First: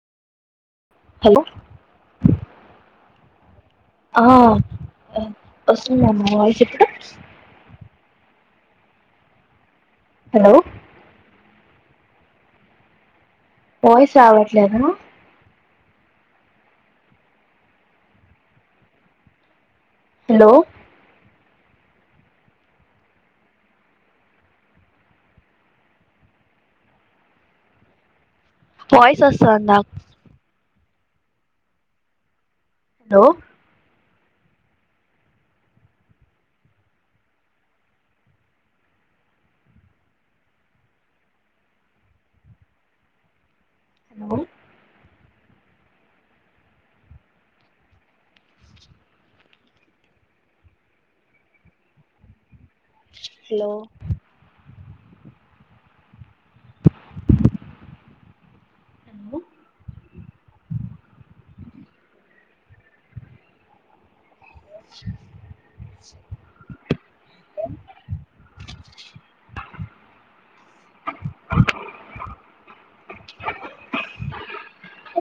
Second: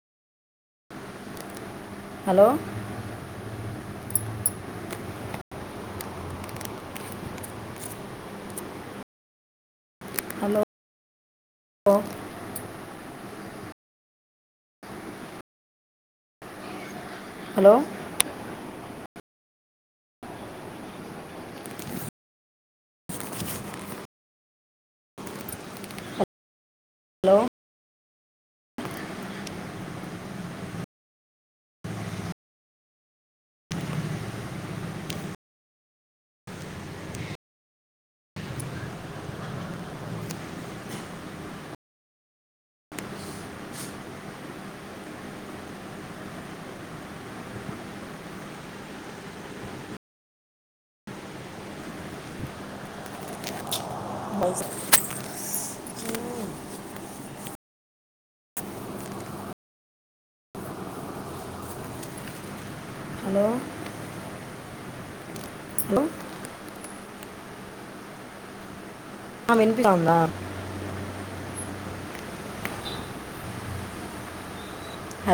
hello hello ఆ వస్తుందా అండి నా వాయిస్ ఇప్పుడు హలో వాయిస్ రావట్లేదా హలో హలో హలో వాయిస్ వస్తుందా హలో హలో హలో మ హలో హలో హలో ఆ వినిపిస్తుందా